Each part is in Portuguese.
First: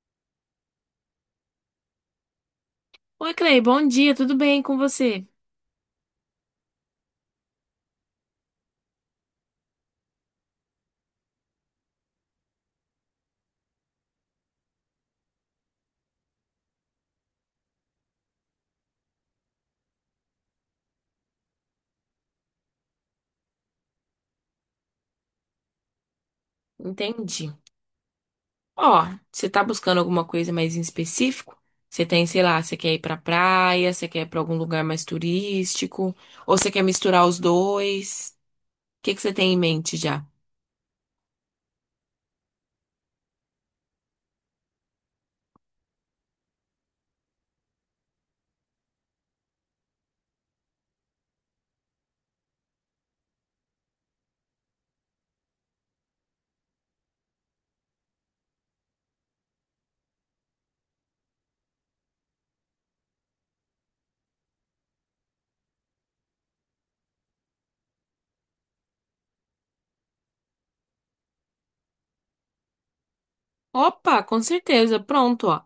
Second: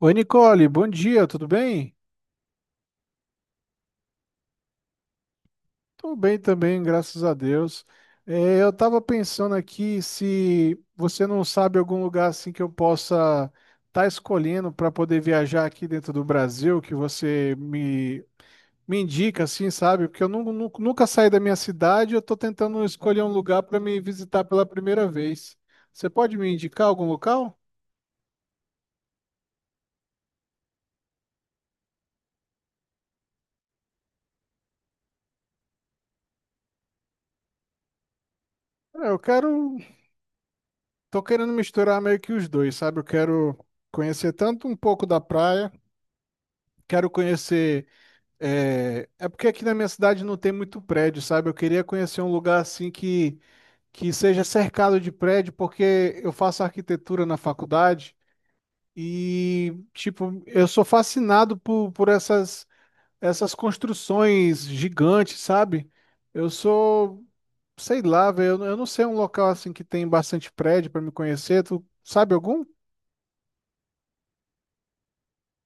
Oi, Nicole, bom dia, tudo bem? Oi, Clay, bom dia, tudo bem com você? Tô bem também, graças a Deus. Eu tava pensando aqui se você não sabe algum lugar assim que eu possa estar escolhendo para poder viajar aqui dentro do Brasil, que você me indica assim, sabe? Porque eu nunca saí da minha cidade, eu tô tentando escolher um lugar para me visitar pela primeira vez. Você pode me indicar algum Entendi. local? Ó, você tá buscando alguma coisa mais em específico? Você tem, sei lá, você quer ir pra praia, você quer ir pra algum lugar mais turístico, ou você quer misturar os dois? O É, que Eu que você quero, tem em mente já? Tô querendo misturar meio que os dois, sabe? Eu quero conhecer tanto um pouco da praia. Quero conhecer. É, é porque aqui na minha cidade não tem muito prédio, sabe? Eu queria conhecer um lugar assim que seja cercado de prédio, porque eu faço arquitetura na faculdade e, tipo, eu sou fascinado por essas construções gigantes, sabe? Eu sou, sei lá, velho, eu não sei um local assim que tem bastante prédio para me conhecer. Tu sabe algum? Opa, com certeza, pronto, ó.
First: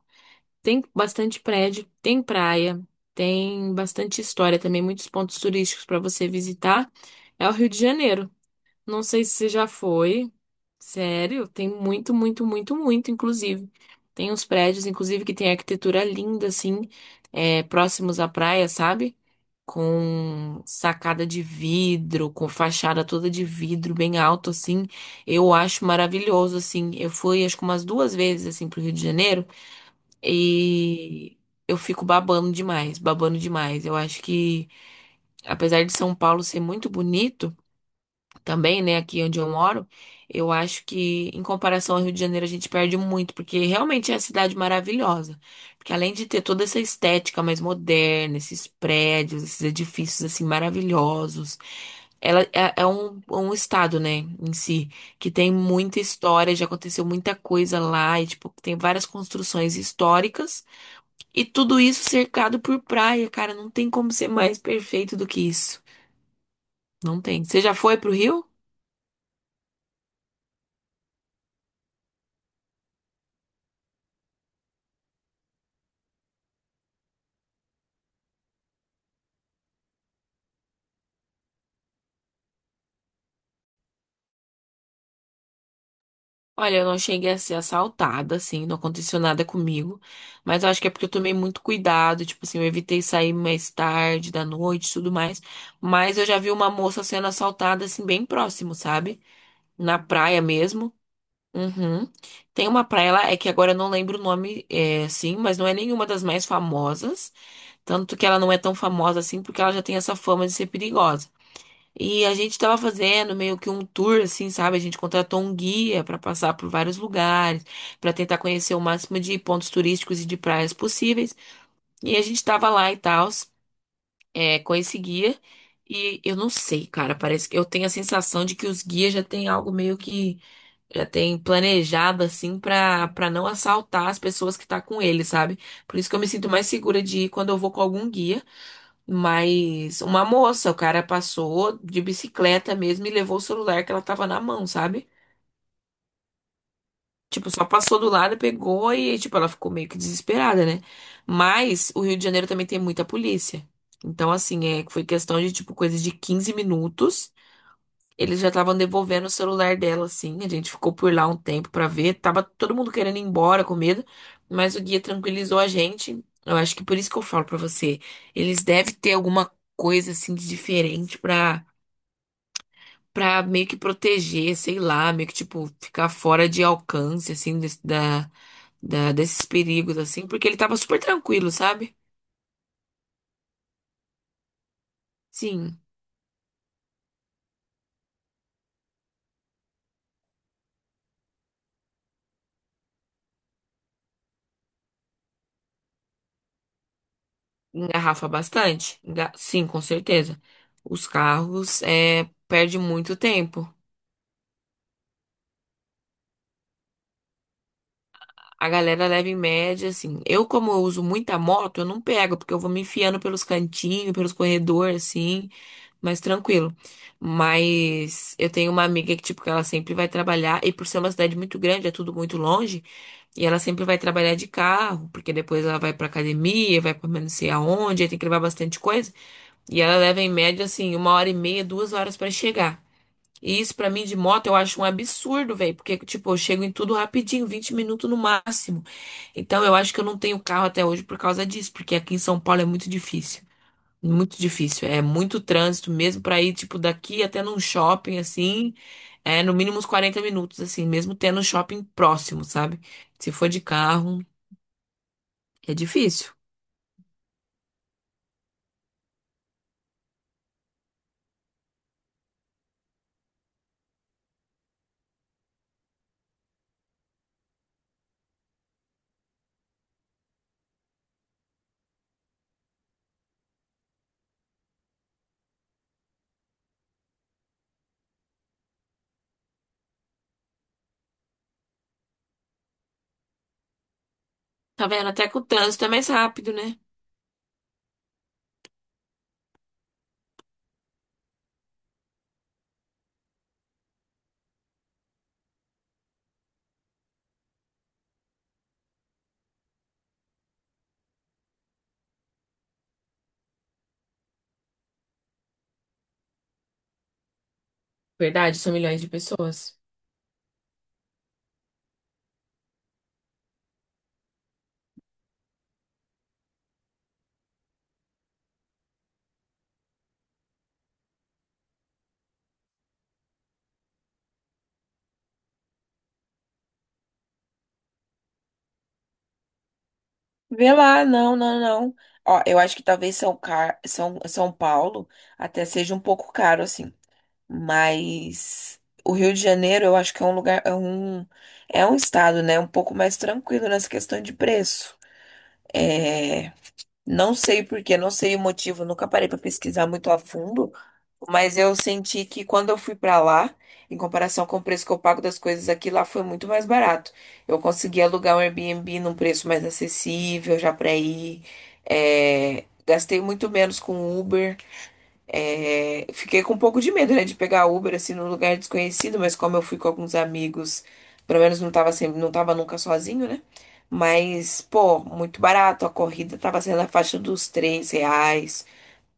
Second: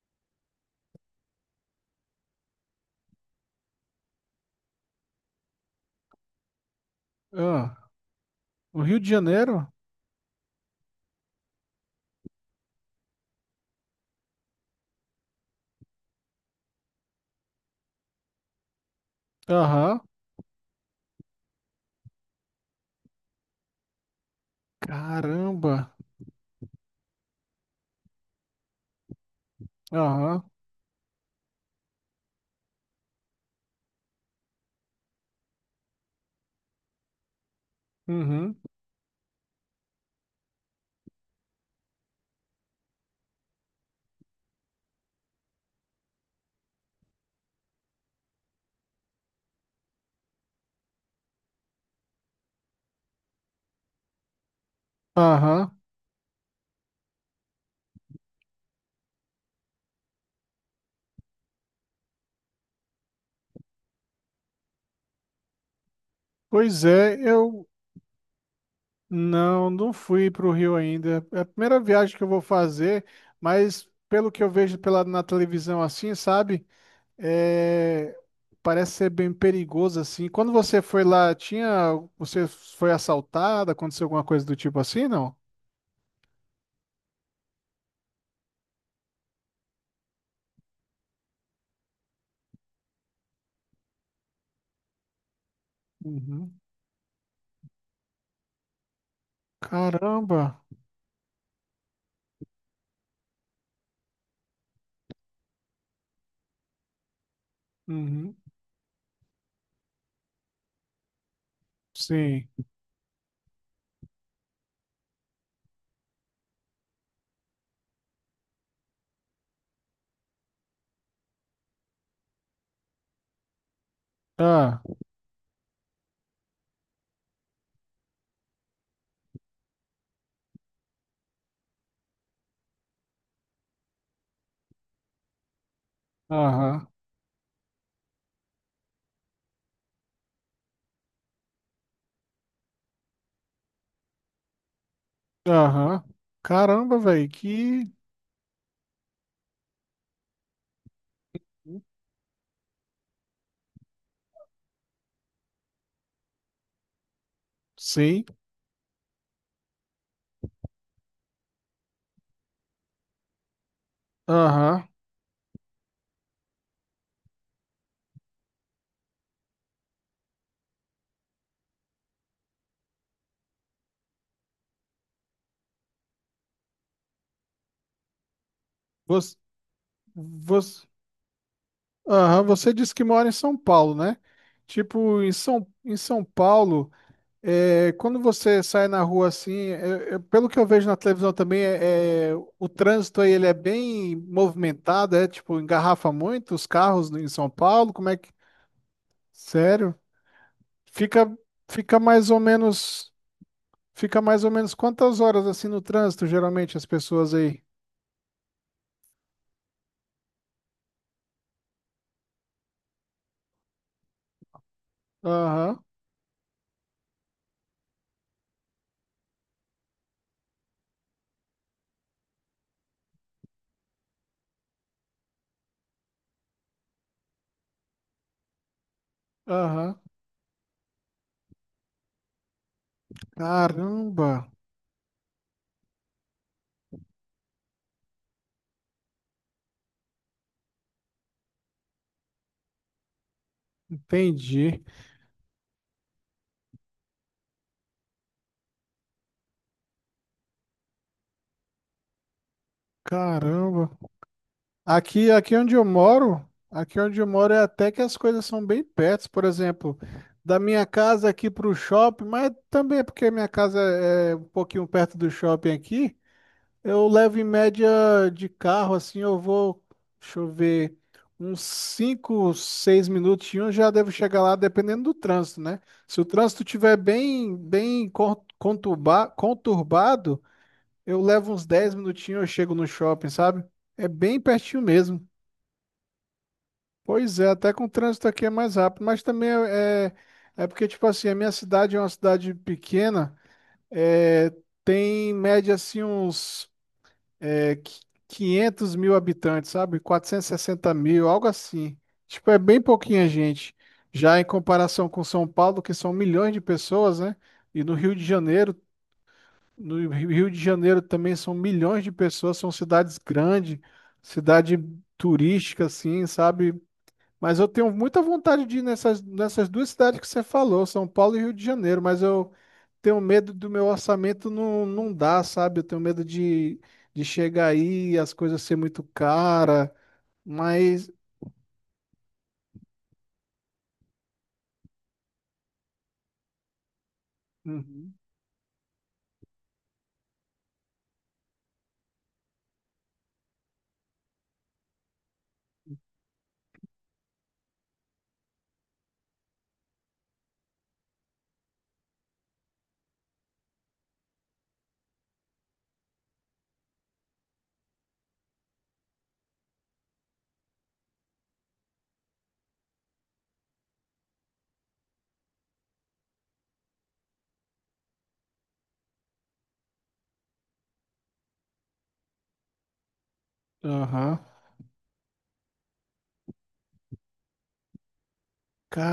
Tem bastante prédio, tem praia, tem bastante história também, muitos pontos turísticos pra você visitar. É o Rio Ah, de Janeiro. o Rio Não de sei se você Janeiro? já foi. Sério, tem muito, muito, muito, muito, inclusive. Tem uns prédios, inclusive, que tem arquitetura linda, assim, é, próximos à praia, sabe? Aham. Com sacada de vidro, com fachada toda de vidro, bem alto, assim. Eu acho Caramba. maravilhoso, assim. Eu fui, acho que umas 2 vezes, assim, pro Rio de Janeiro Aham. e eu fico babando demais, babando demais. Eu acho que, apesar de São Paulo ser muito bonito, Uhum. também, né, aqui onde eu moro, eu acho que em comparação ao Rio de Janeiro a gente perde muito, porque realmente é a cidade maravilhosa. Porque além de ter toda essa estética mais moderna, esses prédios, esses edifícios assim maravilhosos, ela é um estado, né, em si, que tem Aham. muita história, já aconteceu muita coisa lá, e tipo, tem várias construções históricas, e tudo isso cercado por praia, cara, não tem como ser mais perfeito do que isso. Pois é, Não tem. Você eu já foi pro Rio? não fui para o Rio ainda. É a primeira viagem que eu vou fazer, mas pelo que eu vejo na televisão assim, sabe? É, parece ser bem perigoso assim. Quando você foi lá, você foi assaltada? Aconteceu alguma coisa do tipo assim, não? Olha, eu não cheguei a ser assaltada, assim, não aconteceu nada comigo. Mas eu acho que é porque eu tomei muito cuidado, tipo assim, eu evitei sair mais tarde, da noite, e tudo mais. Mas eu já vi Uhum. uma moça sendo assaltada, assim, bem próximo, sabe? Na praia Caramba. mesmo. Uhum. Tem uma praia lá, é que agora eu não lembro o nome, é, assim, mas não é nenhuma das mais famosas. Tanto que ela Uhum. não é tão famosa assim, porque ela já tem essa fama de ser perigosa. E a Sim. gente tava fazendo meio que um tour, assim, sabe? A gente contratou um guia pra passar por vários lugares, pra tentar conhecer o máximo de pontos turísticos e de praias possíveis. E a gente tava lá e tal, é, com Ah, esse guia. E eu não sei, cara, parece que eu tenho a sensação de que os guias já têm algo meio que já tem planejado, assim, pra, não assaltar as pessoas que tá com ele, sabe? Por isso que eu me sinto mais aham. segura de ir quando eu vou com algum guia. Mas uma moça, o cara passou de bicicleta mesmo e levou o celular que ela tava na mão, sabe? Aham. Caramba, velho, Tipo, só que passou do lado, pegou e, tipo, ela ficou meio que desesperada, né? Mas o Rio de Janeiro também tem muita polícia. Então, assim, é, foi questão de, tipo, coisa de 15 minutos. sim. Eles já estavam devolvendo o celular dela, assim. A gente ficou por lá um tempo pra ver. Tava todo mundo querendo ir embora com medo, mas o Aham. guia tranquilizou a gente. Eu acho que por isso que eu falo pra você, eles devem ter alguma coisa assim de diferente pra para meio que proteger, sei lá, meio que tipo ficar fora de alcance assim desse, da desses perigos assim, porque ele tava Você, super tranquilo, sabe? aham, você disse que mora em São Paulo, né? Tipo, Sim, em São Paulo, é, quando você sai na rua assim, pelo que eu vejo na televisão também, o trânsito aí ele é bem movimentado, é tipo, engarrafa muito os carros em São Paulo, como é engarrafa que... bastante. Sim, com Sério? certeza. Os Fica, carros fica é mais ou perde muito menos, tempo. fica mais ou menos quantas horas assim no trânsito, geralmente, as pessoas aí? A galera leva em média, assim. Eu, como eu uso muita moto, eu não pego, porque eu vou me enfiando pelos cantinhos, pelos corredores, assim, Aham, mais tranquilo. Mas eu tenho uma amiga que, tipo, que ela sempre vai trabalhar, e por ser uma cidade muito grande, é tudo muito longe, e ela sempre vai trabalhar de carro, porque depois ela vai pra academia, vai pra não sei aonde, aí tem que levar bastante coisa, e ela aham. leva em média, assim, 1 hora e meia, 2 horas pra chegar. E isso pra mim de Caramba, moto eu acho um absurdo, velho, porque tipo, eu chego em tudo rapidinho, 20 minutos no máximo. Então eu acho que eu não tenho carro até hoje por causa disso, porque aqui em São Paulo é muito entendi. difícil, é muito trânsito mesmo pra ir tipo daqui até num shopping assim, é no mínimo uns 40 minutos assim, mesmo tendo um shopping próximo, sabe? Se for de Caramba. carro, é difícil. Aqui onde eu moro é até que as coisas são bem perto, por exemplo, da minha casa aqui para o shopping, mas também é porque minha casa é um pouquinho perto do shopping aqui, eu levo em média de carro, assim, deixa eu ver, uns 5, 6 minutinhos já devo chegar lá, dependendo do trânsito, né? Se o trânsito tiver bem conturbado, eu levo uns 10 minutinhos, eu chego no shopping, sabe? É bem Tá pertinho vendo? Até mesmo. com o trânsito é mais rápido, né? Pois é, até com o trânsito aqui é mais rápido, mas também é porque, tipo assim, a minha cidade é uma cidade pequena, é, tem em média assim uns é, qui- 500 mil habitantes, sabe? 460 mil, algo assim. Tipo, é bem pouquinha gente. Já em comparação com São Paulo, que são milhões de pessoas, né? E no Rio de Verdade, são Janeiro, milhões de pessoas. no Rio de Janeiro também são milhões de pessoas, são cidades grandes, cidade turística, assim, sabe? Mas eu tenho muita vontade de ir nessas duas cidades que você falou, São Paulo e Rio de Janeiro, mas eu tenho medo do meu orçamento não dar, sabe? Eu tenho medo de chegar aí e as coisas ser muito cara, Vê lá, mas... não, não, não. Ó, eu acho que talvez São, Car... São... São Paulo até seja um pouco caro, assim. Uhum. Mas o Rio de Janeiro, eu acho que é um lugar, é um estado, né? Um pouco mais tranquilo nessa questão de preço. É, não sei por quê, não sei o motivo, nunca parei pra pesquisar muito a fundo, mas eu senti que quando eu fui pra lá, em comparação com o preço que eu pago das coisas aqui, lá foi muito mais barato. Eu consegui alugar um Airbnb num preço mais acessível já pra ir, é, gastei muito menos com Uber. É, fiquei com um pouco de medo, né, de pegar Uber assim num lugar desconhecido, mas como eu fui com alguns amigos, pelo menos não tava sempre, não tava nunca sozinho, né? Aham. Mas, pô, muito barato, a corrida tava saindo na faixa dos 3 reais,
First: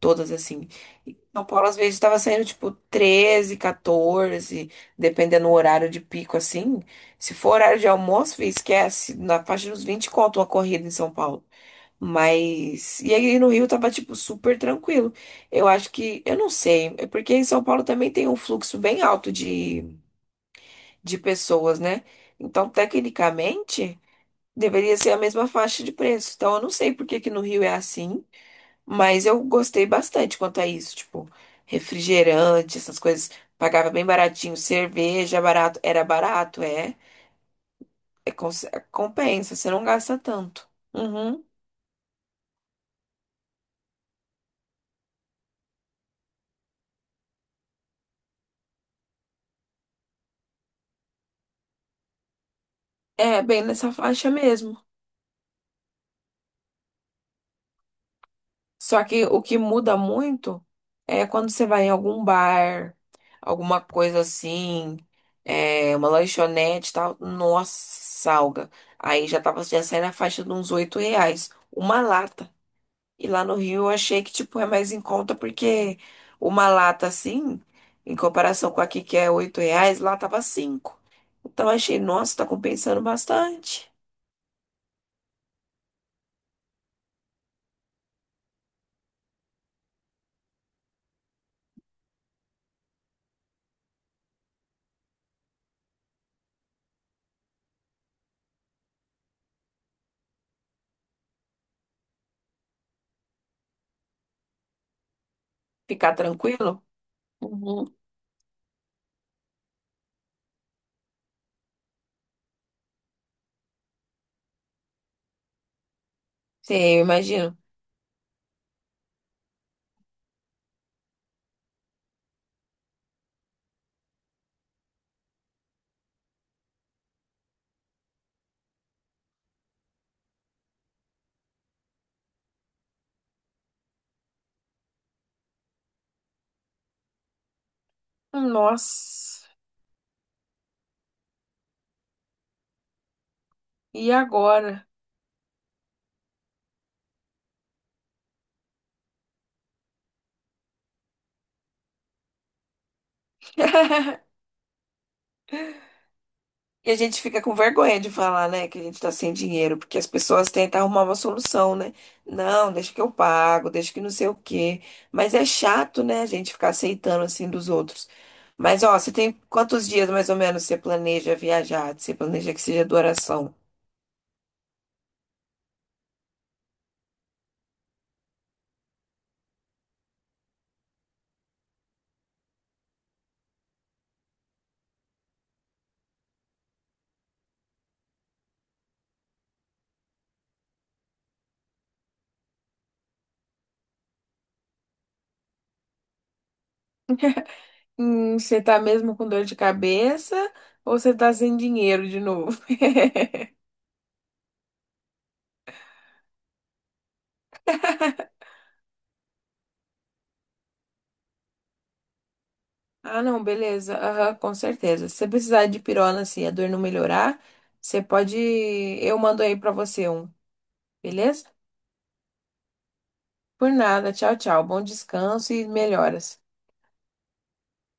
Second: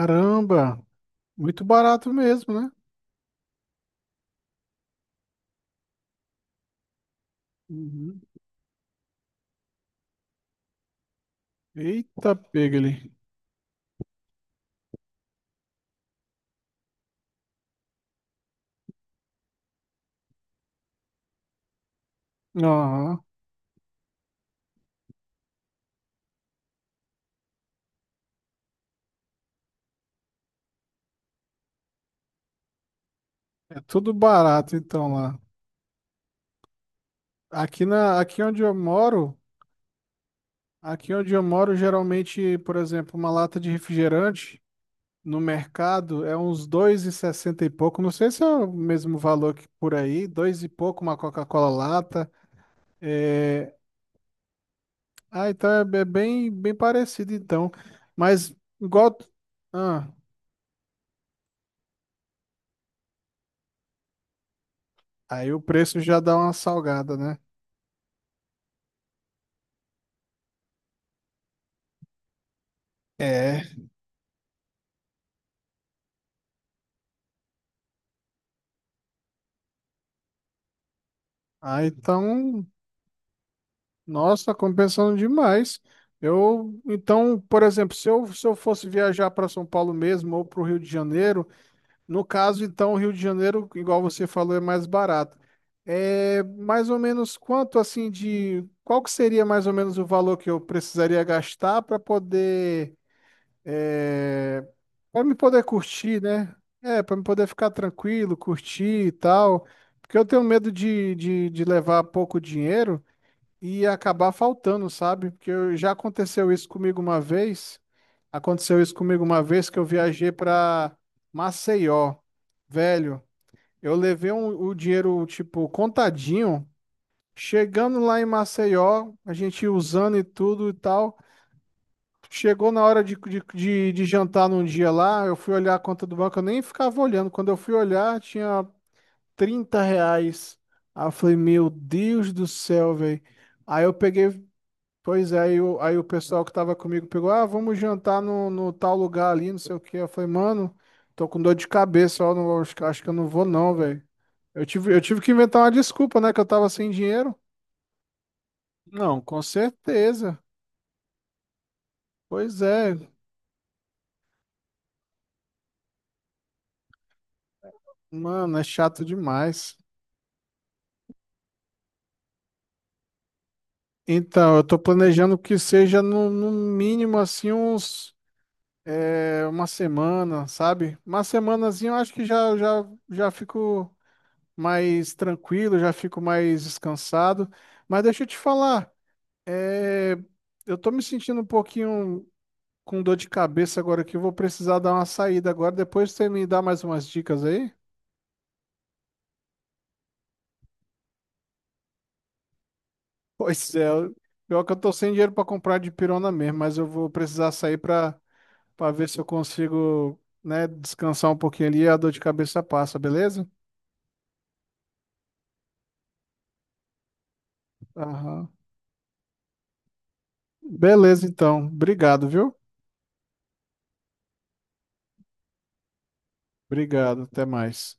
todas assim. E São muito Paulo às vezes barato tava saindo mesmo, tipo né? 13 14, dependendo do horário de pico assim. Se for horário de Uhum. almoço, esquece, na faixa dos 20 conto uma corrida em São Paulo. Eita, Mas. pegli. E aí no Rio tava, tipo, super tranquilo. Eu acho que. Eu não sei. É porque em São Paulo também tem um fluxo bem alto de, pessoas, né? Então, Aham. tecnicamente, deveria ser a mesma faixa de preço. Então, eu não sei por que que no Rio é assim. Mas eu gostei bastante quanto a isso. Tipo, refrigerante, essas coisas. É Pagava bem tudo baratinho. barato então lá. Cerveja, barato. Era barato, é. Aqui na, É, aqui onde eu moro, compensa, você não gasta tanto. aqui onde Uhum. eu moro, geralmente, por exemplo, uma lata de refrigerante no mercado é uns dois e sessenta e pouco, não sei se é o mesmo valor que por aí, dois e pouco uma Coca-Cola lata. É, bem É... nessa faixa mesmo. Ah, então é bem parecido então, mas Só igual... que o que muda Ah, muito é quando você vai em algum bar, alguma coisa assim, aí o é, preço uma já dá uma lanchonete e salgada, tal. né? Nossa, salga. Aí já tava, já sai na faixa de uns 8 reais. Uma lata. E lá no É. Rio eu achei que, tipo, é mais em conta porque uma lata assim, em comparação com aqui que é 8 reais, lá tava 5. Então eu Ah, achei, nossa, tá então, compensando bastante. nossa, compensando demais. Então, por exemplo, se eu fosse viajar para São Paulo mesmo ou para o Rio de Janeiro, no caso, então, o Rio de Janeiro, igual você falou, é mais barato. É mais ou menos quanto assim de qual que seria mais ou menos o valor que eu precisaria gastar para poder é, para me poder Ficar curtir, né? tranquilo? É, para me poder ficar Uhum. tranquilo, curtir e tal. Porque eu tenho medo de levar pouco dinheiro e acabar faltando, sabe? Porque já aconteceu isso Sim, comigo eu uma imagino. vez. Aconteceu isso comigo uma vez que eu viajei para Maceió. Velho, eu levei o dinheiro, tipo, contadinho. Chegando lá em Maceió, a gente usando e tudo e tal. Chegou na hora de jantar num dia lá, eu fui olhar a conta do banco, eu nem ficava olhando. Quando eu fui olhar, tinha Nossa, R$ 30. Aí eu falei, meu Deus do céu, velho. Aí eu e peguei, agora? pois é, aí o pessoal que tava comigo pegou, ah, vamos jantar no tal lugar ali, não sei o quê. Eu falei, mano, tô com dor de cabeça, ó, não, acho que eu não vou não, velho. Eu tive que inventar uma desculpa, né, que eu tava sem E a gente dinheiro. fica com vergonha de falar, né, que a gente tá Não, sem com dinheiro, porque as certeza. pessoas tentam arrumar uma solução, né? Pois Não, deixa é, que eu pago, deixa que não sei o quê. Mas é chato, né, a gente ficar aceitando assim dos outros. mano, é Mas, ó, chato você tem demais. quantos dias mais ou menos você planeja viajar? Você planeja que seja duração? Então, eu tô planejando que seja no mínimo, assim, uma semana, sabe? Uma semanazinha eu acho que já fico mais tranquilo, já fico mais descansado. Mas deixa eu te falar, é, eu tô me sentindo um pouquinho com dor de cabeça agora que eu vou precisar dar uma saída agora. Depois você me dá mais umas dicas aí? Você tá mesmo com dor de cabeça ou você tá sem dinheiro de novo? Pois é, pior que eu tô sem dinheiro para comprar de pirona mesmo, mas eu vou precisar sair para ver se eu consigo, né, descansar um pouquinho ali e a dor de cabeça passa, Ah, não, beleza? beleza. Aham, com certeza. Se você precisar de pirona, assim, a dor não melhorar, você pode. Aham. Eu mando aí pra você um, Beleza, beleza? então. Obrigado, viu? Por nada. Tchau, tchau. Bom descanso e melhoras. Obrigado, até mais.